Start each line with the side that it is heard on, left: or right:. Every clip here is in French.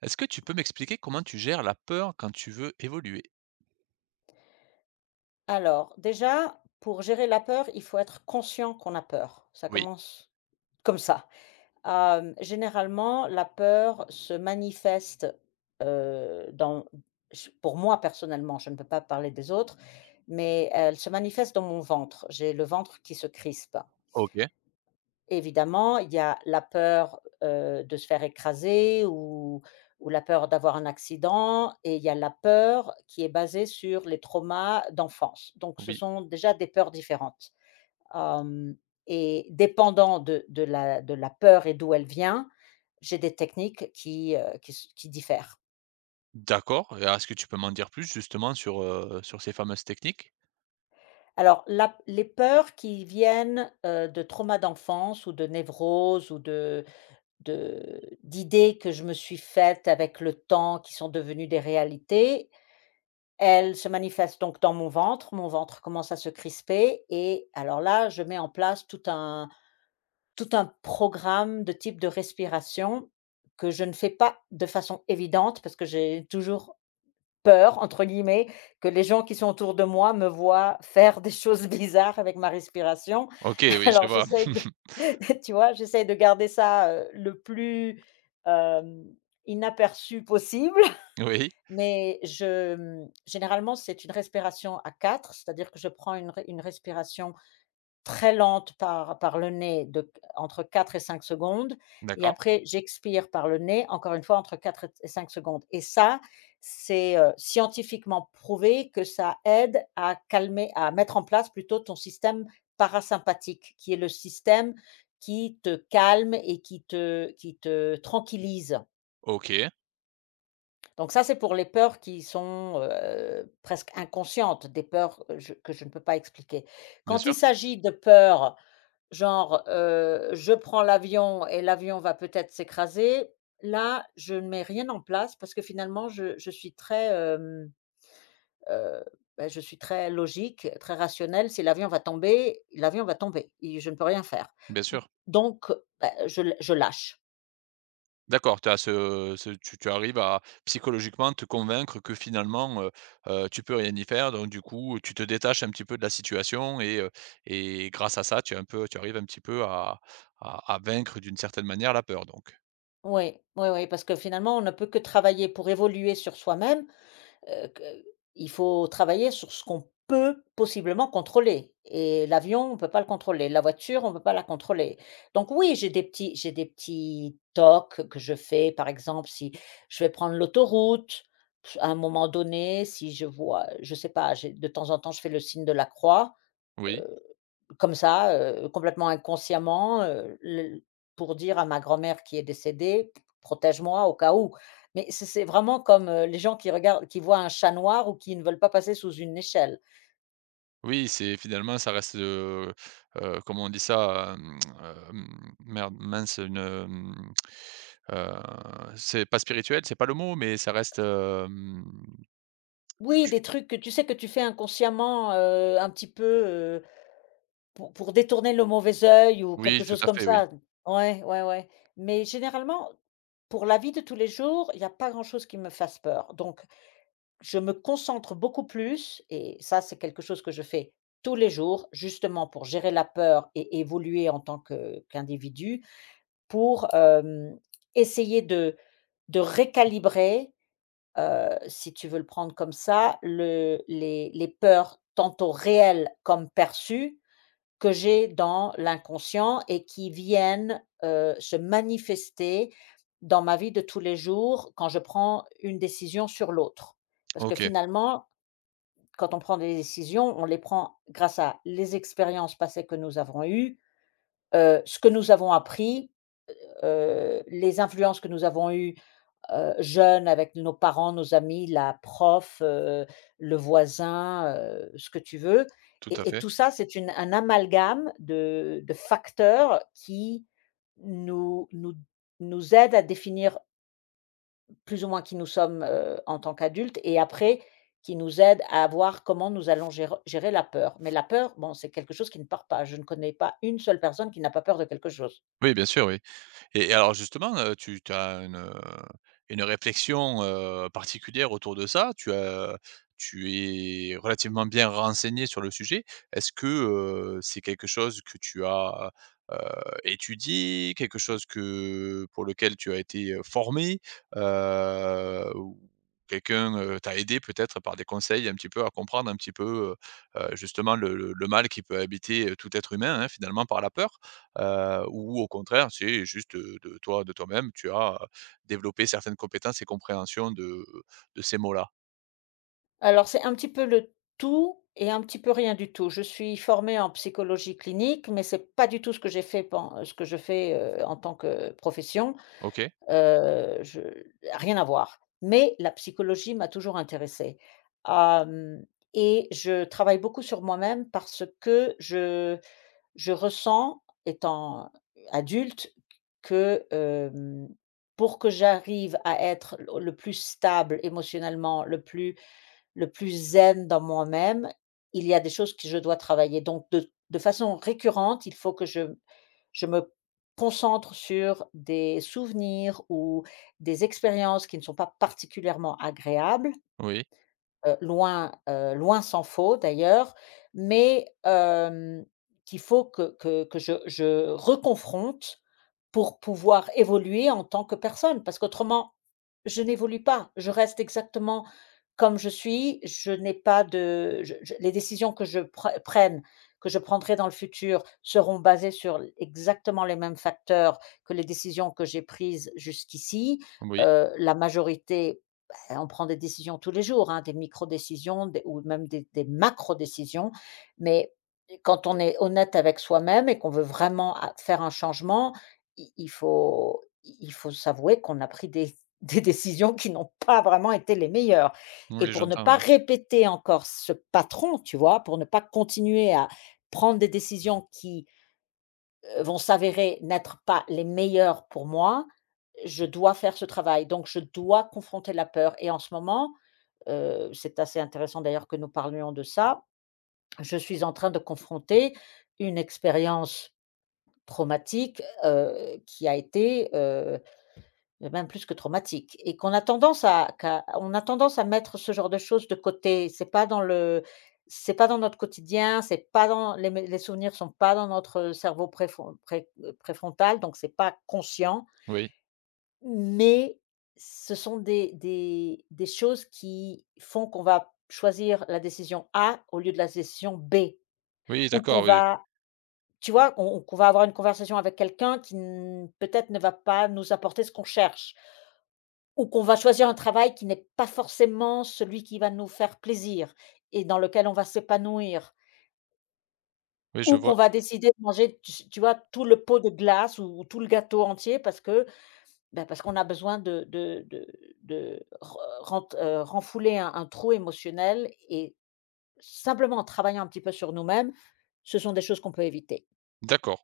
right: Est-ce que tu peux m'expliquer comment tu gères la peur quand tu veux évoluer?
left: Alors, déjà, pour gérer la peur, il faut être conscient qu'on a peur. Ça
right: Oui.
left: commence comme ça. Généralement, la peur se manifeste euh, dans, pour moi personnellement, je ne peux pas parler des autres, mais elle se manifeste dans mon ventre. J'ai le ventre qui se crispe.
right: OK,
left: Évidemment, il y a la peur, de se faire écraser ou la peur d'avoir un accident et il y a la peur qui est basée sur les traumas d'enfance. Donc ce
right: oui,
left: sont déjà des peurs différentes. Hem Et dépendant de la peur et d'où elle vient, j'ai des techniques qui diffèrent.
right: d'accord et est-ce que tu peux m'en dire plus justement sur, sur ces fameuses techniques?
left: Alors la les peurs qui viennent, de traumas d'enfance ou de névrose ou de d'idées que je me suis faites avec le temps, qui sont devenues des réalités. Elles se manifestent donc dans mon ventre commence à se crisper et alors là, je mets en place tout un programme de type de respiration que je ne fais pas de façon évidente parce que j'ai toujours «peur» entre guillemets que les gens qui sont autour de moi me voient faire des choses bizarres avec ma respiration.
right: OK, oui, je
left: Alors
right: vois.
left: j'essaie de tu vois, j'essaie de garder ça, le plus, hem, inaperçu possible.
right: Oui,
left: Mais généralement, c'est une respiration à 4, c'est-à-dire que je prends une respiration très lente par le nez de entre 4 et 5 secondes, et
right: d'accord.
left: après j'expire par le nez, encore une fois entre 4 et 5 secondes. Et ça, c'est, scientifiquement prouvé que ça aide à calmer, à mettre en place plutôt ton système parasympathique, qui est le système qui te calme et qui te tranquillise.
right: OK,
left: Donc ça, c'est pour les peurs qui sont, presque inconscientes, des peurs, je que je ne peux pas expliquer.
right: bien
left: Quand
right: sûr,
left: il s'agit de peurs, genre, je prends l'avion et l'avion va peut-être s'écraser, là, je ne mets rien en place parce que finalement je suis très, heu, bah, je suis très logique, très rationnelle. Si l'avion va tomber, l'avion va tomber et je ne peux rien faire.
right: bien sûr.
left: Donc, bah, je lâche.
right: D'accord, tu as ce tu arrives à psychologiquement te convaincre que finalement, tu peux rien y faire donc du coup, tu te détaches un petit peu de la situation et grâce à ça, tu as un peu tu arrives un petit peu à à vaincre d'une certaine manière la peur donc?
left: Oui, oui, oui, parce que finalement, on ne peut que travailler pour évoluer sur soi-même. Que Il faut travailler sur ce qu'on peut possiblement contrôler, et l'avion, on ne peut pas le contrôler, la voiture, on ne peut pas la contrôler. Donc oui, j'ai des petits tocs que je fais. Par exemple, si je vais prendre l'autoroute, à un moment donné, si je vois, je sais pas, j'ai de temps en temps, je fais le signe de la croix, euh,
right: Oui.
left: comme ça, complètement inconsciemment, le pour dire à ma grand-mère qui est décédée: «Protège-moi au cas où». Mais c'est vraiment comme, les gens qui regardent, qui voient un chat noir ou qui ne veulent pas passer sous une échelle.
right: Oui, c'est finalement ça reste, comment on dit ça? Hem, merde, mince, une, heu, c'est pas spirituel, c'est pas le mot, mais ça reste, hem,
left: Oui, des
right: j
left: trucs que tu sais que tu fais inconsciemment, un petit peu, pour détourner le mauvais œil ou quelque
right: oui, tout
left: chose
right: à
left: comme
right: fait, oui.
left: ça. Ouais, ouais, ouais. Mais généralement, pour la vie de tous les jours, il n'y a pas grand chose qui me fasse peur. Donc je me concentre beaucoup plus, et ça, c'est quelque chose que je fais tous les jours, justement pour gérer la peur et évoluer en tant que qu'individu, pour, essayer de récalibrer, si tu veux le prendre comme ça, le les peurs tantôt réelles comme perçues, que j'ai dans l'inconscient et qui viennent, se manifester dans ma vie de tous les jours quand je prends une décision sur l'autre. Parce que
right: OK,
left: finalement, quand on prend des décisions, on les prend grâce à les expériences passées que nous avons eues, ce que nous avons appris, les influences que nous avons eues, jeunes, avec nos parents, nos amis, la prof, le voisin, ce que tu veux,
right: tout à
left: et
right: fait.
left: tout ça, c'est une un amalgame de facteurs qui nous nous nous aident à définir plus ou moins qui nous sommes, en tant qu'adultes, et après qui nous aide à voir comment nous allons gérer la peur. Mais la peur, bon, c'est quelque chose qui ne part pas. Je ne connais pas une seule personne qui n'a pas peur de quelque chose.
right: Oui, bien sûr, oui. Et alors justement, tu as une réflexion, particulière autour de ça? Tu es relativement bien renseigné sur le sujet. Est-ce que, c'est quelque chose que tu as, heu, étudié? Quelque chose que pour lequel tu as été, formé? Ou quelqu'un, t'a aidé peut-être par des conseils un petit peu à comprendre un petit peu, justement le le mal qui peut habiter, tout être humain, hein, finalement par la peur? Ou au contraire, c'est juste, de toi de toi-même, tu as, développé certaines compétences et compréhensions de ces mots-là.
left: Alors c'est un petit peu le tout et un petit peu rien du tout. Je suis formée en psychologie clinique, mais c'est pas du tout ce que j'ai fait pen ce que je fais, en tant que profession.
right: OK,
left: Je Rien à voir. Mais la psychologie m'a toujours intéressée. Hem Et je travaille beaucoup sur moi-même parce que je ressens, étant adulte, que, pour que j'arrive à être le plus stable émotionnellement, le plus zen dans moi-même, il y a des choses que je dois travailler. Donc de façon récurrente, il faut que je me concentre sur des souvenirs ou des expériences qui ne sont pas particulièrement agréables.
right: oui,
left: Loin, loin s'en faut d'ailleurs, mais qu'il faut que je reconfronte pour pouvoir évoluer en tant que personne. Parce qu'autrement, je n'évolue pas. Je reste exactement comme je suis. Je n'ai pas de je Les décisions que je prenne, que je prendrai dans le futur, seront basées sur exactement les mêmes facteurs que les décisions que j'ai prises jusqu'ici.
right: oui,
left: Heu, la majorité on prend des décisions tous les jours, hein, des micro-décisions des ou même des macro-décisions, mais quand on est honnête avec soi-même et qu'on veut vraiment a faire un changement, i il faut s'avouer qu'on a pris des des décisions qui n'ont pas vraiment été les meilleures, et
right: oui,
left: pour ne
right: j'entends,
left: pas
right: oui.
left: répéter encore ce patron, tu vois? Pour ne pas continuer à prendre des décisions qui, vont s'avérer n'être pas les meilleures pour moi, je dois faire ce travail, donc je dois confronter la peur. Et en ce moment, c'est assez intéressant d'ailleurs que nous parlions de ça. Je suis en train de confronter une expérience traumatique, qui a été, même plus que traumatique, et qu'on a tendance à qu'à on a tendance à mettre ce genre de choses de côté. C'est pas dans notre quotidien, c'est pas dans les souvenirs, sont pas dans notre cerveau préfrontal, donc c'est pas conscient.
right: Oui,
left: Mais ce sont des choses qui font qu'on va choisir la décision A au lieu de la décision B,
right: oui,
left: ou qu'on
right: d'accord, oui,
left: va, tu vois? On Qu'on va avoir une conversation avec quelqu'un qui n peut-être ne va pas nous apporter ce qu'on cherche, ou qu'on va choisir un travail qui n'est pas forcément celui qui va nous faire plaisir et dans lequel on va s'épanouir,
right: oui, je
left: ou qu'on
right: vois.
left: va décider de manger, tu vois? Tout le pot de glace ou tout le gâteau entier, ben parce qu'on a besoin de re ren renfouler un trou émotionnel, et simplement en travaillant un petit peu sur nous-mêmes, ce sont des choses qu'on peut éviter.
right: D'accord.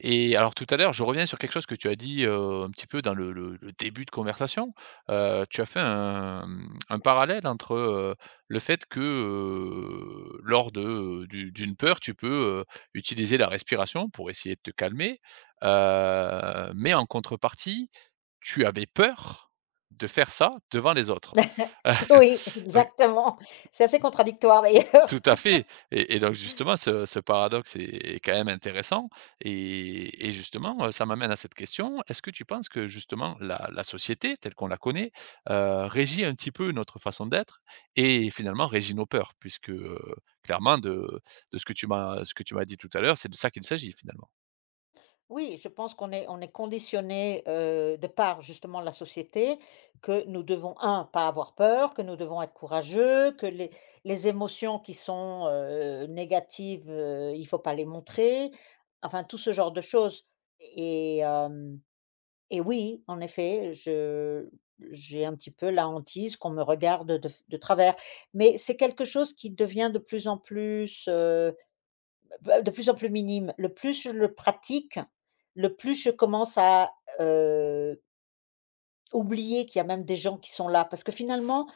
right: Et alors tout à l'heure, je reviens sur quelque chose que tu as dit, un petit peu dans le le début de conversation. Tu as fait un, un parallèle entre, le fait que, lors de, d'une peur, tu peux, utiliser la respiration pour essayer de te calmer, mais en contrepartie, tu avais peur de faire ça devant les autres.
left: Oui, exactement. C'est assez contradictoire d'ailleurs.
right: Tout à fait et donc justement ce paradoxe est quand même intéressant et justement, ça m'amène à cette question. Est-ce que tu penses que justement la société telle qu'on la connaît, régit un petit peu notre façon d'être et finalement régit nos peurs? Puisque, clairement de ce que tu m'as ce que tu m'as dit tout à l'heure, c'est de ça qu'il s'agit finalement.
left: Oui, je pense qu'on est conditionné, de par justement la société, que nous devons pas avoir peur, que nous devons être courageux, que les émotions qui sont, négatives, il faut pas les montrer, enfin tout ce genre de choses, et hem et oui, en effet, je j'ai un petit peu la hantise qu'on me regarde de travers, mais c'est quelque chose qui devient de plus en plus, bah, de plus en plus minime. Le plus je le pratique, le plus je commence à, heu, oublier qu'il y a même des gens qui sont là. Parce que finalement,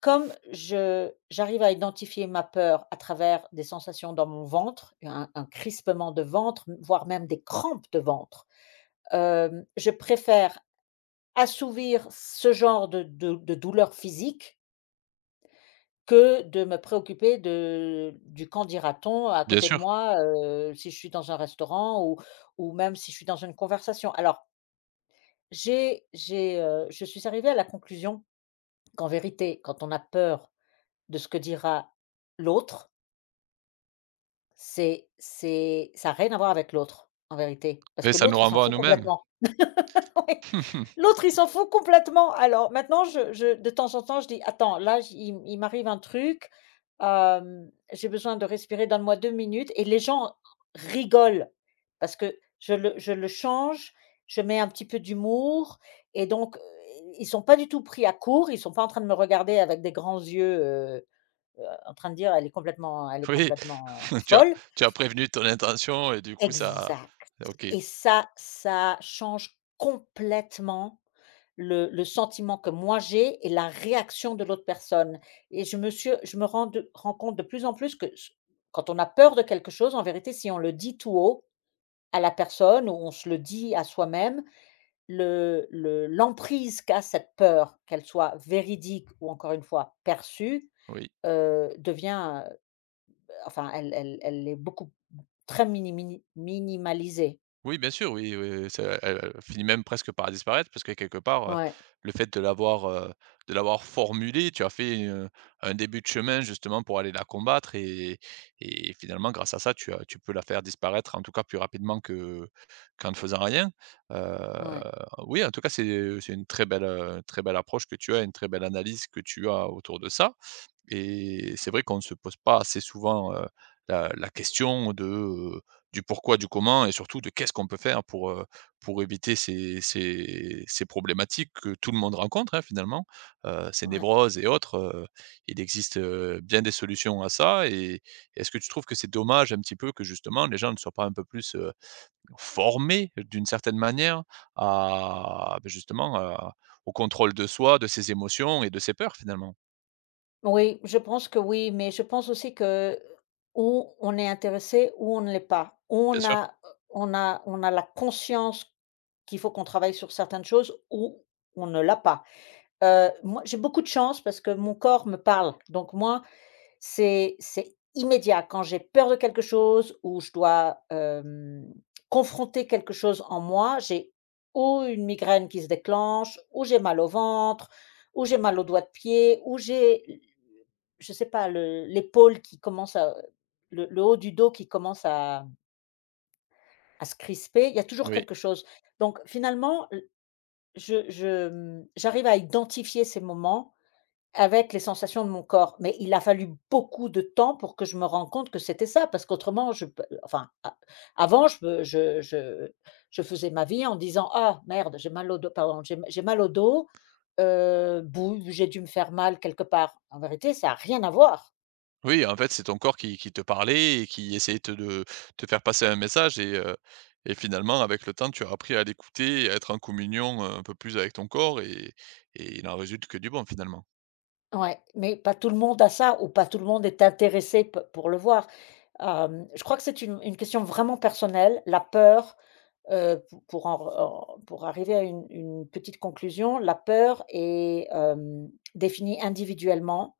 left: comme je j'arrive à identifier ma peur à travers des sensations dans mon ventre, un crispement de ventre, voire même des crampes de ventre, je préfère assouvir ce genre de douleur physique que de me préoccuper de du «qu'en dira-t-on» à
right: Bien
left: côté de
right: sûr,
left: moi, si je suis dans un restaurant ou même si je suis dans une conversation. Alors je suis arrivée à la conclusion qu'en vérité, quand on a peur de ce que dira l'autre, c'est ça a rien à voir avec l'autre, en vérité. Parce
right: oui,
left: que
right: ça nous
left: l'autre, il s'en
right: renvoie à
left: fout
right: nous-mêmes.
left: complètement. Ouais. L'autre, il s'en fout complètement. Alors maintenant, je de temps en temps, je dis: «Attends, là, j il m'arrive un truc, j'ai besoin de respirer, donne-moi 2 minutes», et les gens rigolent parce que je le change, je mets un petit peu d'humour, et donc ils sont pas du tout pris à court, ils sont pas en train de me regarder avec des grands yeux, en train de dire: Elle est
right: Oui,
left: complètement
right: tu as
left: folle».
right: tu as prévenu ton intention et du coup ça
left: Exact.
right: OK,
left: Et ça change complètement le sentiment que moi j'ai et la réaction de l'autre personne, et je me rends compte de plus en plus que s quand on a peur de quelque chose, en vérité, si on le dit tout haut à la personne ou on se le dit à soi-même, le l'emprise qu'a cette peur, qu'elle soit véridique ou encore une fois perçue,
right: oui.
left: devient, enfin, elle est beaucoup, très minimini minimalisée.
right: Oui, bien sûr, oui, oui, ça elle elle finit même presque par disparaître parce que quelque part,
left: Ouais,
right: le fait de l'avoir formulé, tu as fait, un début de chemin justement pour aller la combattre et finalement grâce à ça, tu peux la faire disparaître en tout cas plus rapidement que qu'en ne faisant rien.
left: ouais,
right: Heu, oui, en tout cas, c'est une très belle approche que tu as, une très belle analyse que tu as autour de ça. Et c'est vrai qu'on ne se pose pas assez souvent, la question de, du pourquoi, du comment et surtout de qu'est-ce qu'on peut faire pour éviter ces ces problématiques que tout le monde rencontre, hein, finalement, ces
left: ouais.
right: névroses et autres, il existe, bien des solutions à ça et est-ce que tu trouves que c'est dommage un petit peu que justement les gens ne soient pas un peu plus, formés d'une certaine manière à, beh, justement, à au contrôle de soi, de ses émotions et de ses peurs finalement?
left: Oui, je pense que oui, mais je pense aussi que où on est intéressé ou on ne l'est pas. Ou
right: Bien sûr,
left: on a la conscience qu'il faut qu'on travaille sur certaines choses, ou on ne l'a pas. Moi, j'ai beaucoup de chance parce que mon corps me parle. Donc moi, c'est immédiat. Quand j'ai peur de quelque chose ou je dois, confronter quelque chose en moi, j'ai ou une migraine qui se déclenche, ou j'ai mal au ventre, ou j'ai mal aux doigts de pied, ou j'ai l je sais pas, le l'épaule qui commence à, le haut du dos qui commence à se crisper. Il y a toujours
right: oui.
left: quelque chose. Donc finalement, l je, mmh, j'arrive à identifier ces moments avec les sensations de mon corps, mais il a fallu beaucoup de temps pour que je me rende compte que c'était ça, parce qu'autrement je pe enfin, a avant je me je faisais ma vie en disant: «Ah merde, j'ai mal au dos, pardon, j'ai mal au dos, bouh, j'ai dû me faire mal quelque part». En vérité, ça a rien à voir.
right: Oui, en fait, c'est ton corps qui te parlait et qui essayait te de te faire passer un message et finalement, avec le temps, tu as appris à l'écouter et à être en communion, un peu plus avec ton corps et il en résulte que du bon, finalement.
left: Ouais, mais pas tout le monde a ça ou pas tout le monde est intéressé p pour le voir. Je crois que c'est une question vraiment personnelle, la peur. Heu, pou pour en en pour arriver à une petite conclusion, la peur est, définie individuellement,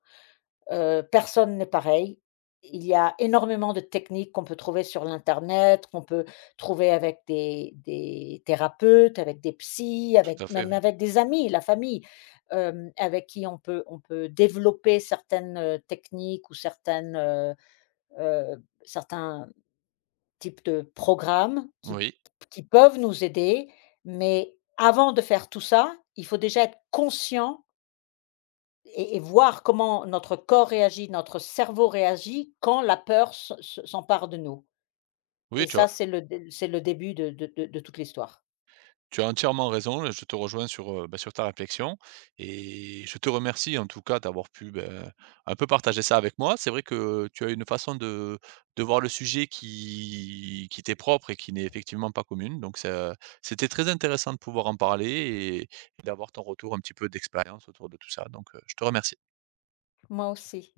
left: personne n'est pareil. Il y a énormément de techniques qu'on peut trouver sur l'internet, qu'on peut trouver avec des thérapeutes, avec des psys, avec,
right: Tout à fait,
left: même,
right: oui.
left: avec des amis, la famille, avec qui on peut développer certaines, techniques, ou certaines, certains types de programmes
right: Oui.
left: qui peuvent nous aider, mais avant de faire tout ça, il faut déjà être conscient, et voir comment notre corps réagit, notre cerveau réagit quand la peur se s'empare de nous, et
right: Oui, tu as
left: ça, c'est le dé c'est le début de de toute l'histoire.
right: Tu as entièrement raison, je te rejoins sur, bah, sur ta réflexion et je te remercie en tout cas d'avoir pu, ben, un peu partager ça avec moi. C'est vrai que tu as une façon de voir le sujet qui t'est propre et qui n'est effectivement pas commune donc ça c'était très intéressant de pouvoir en parler et d'avoir ton retour un petit peu d'expérience autour de tout ça donc, je te remercie.
left: Moi aussi.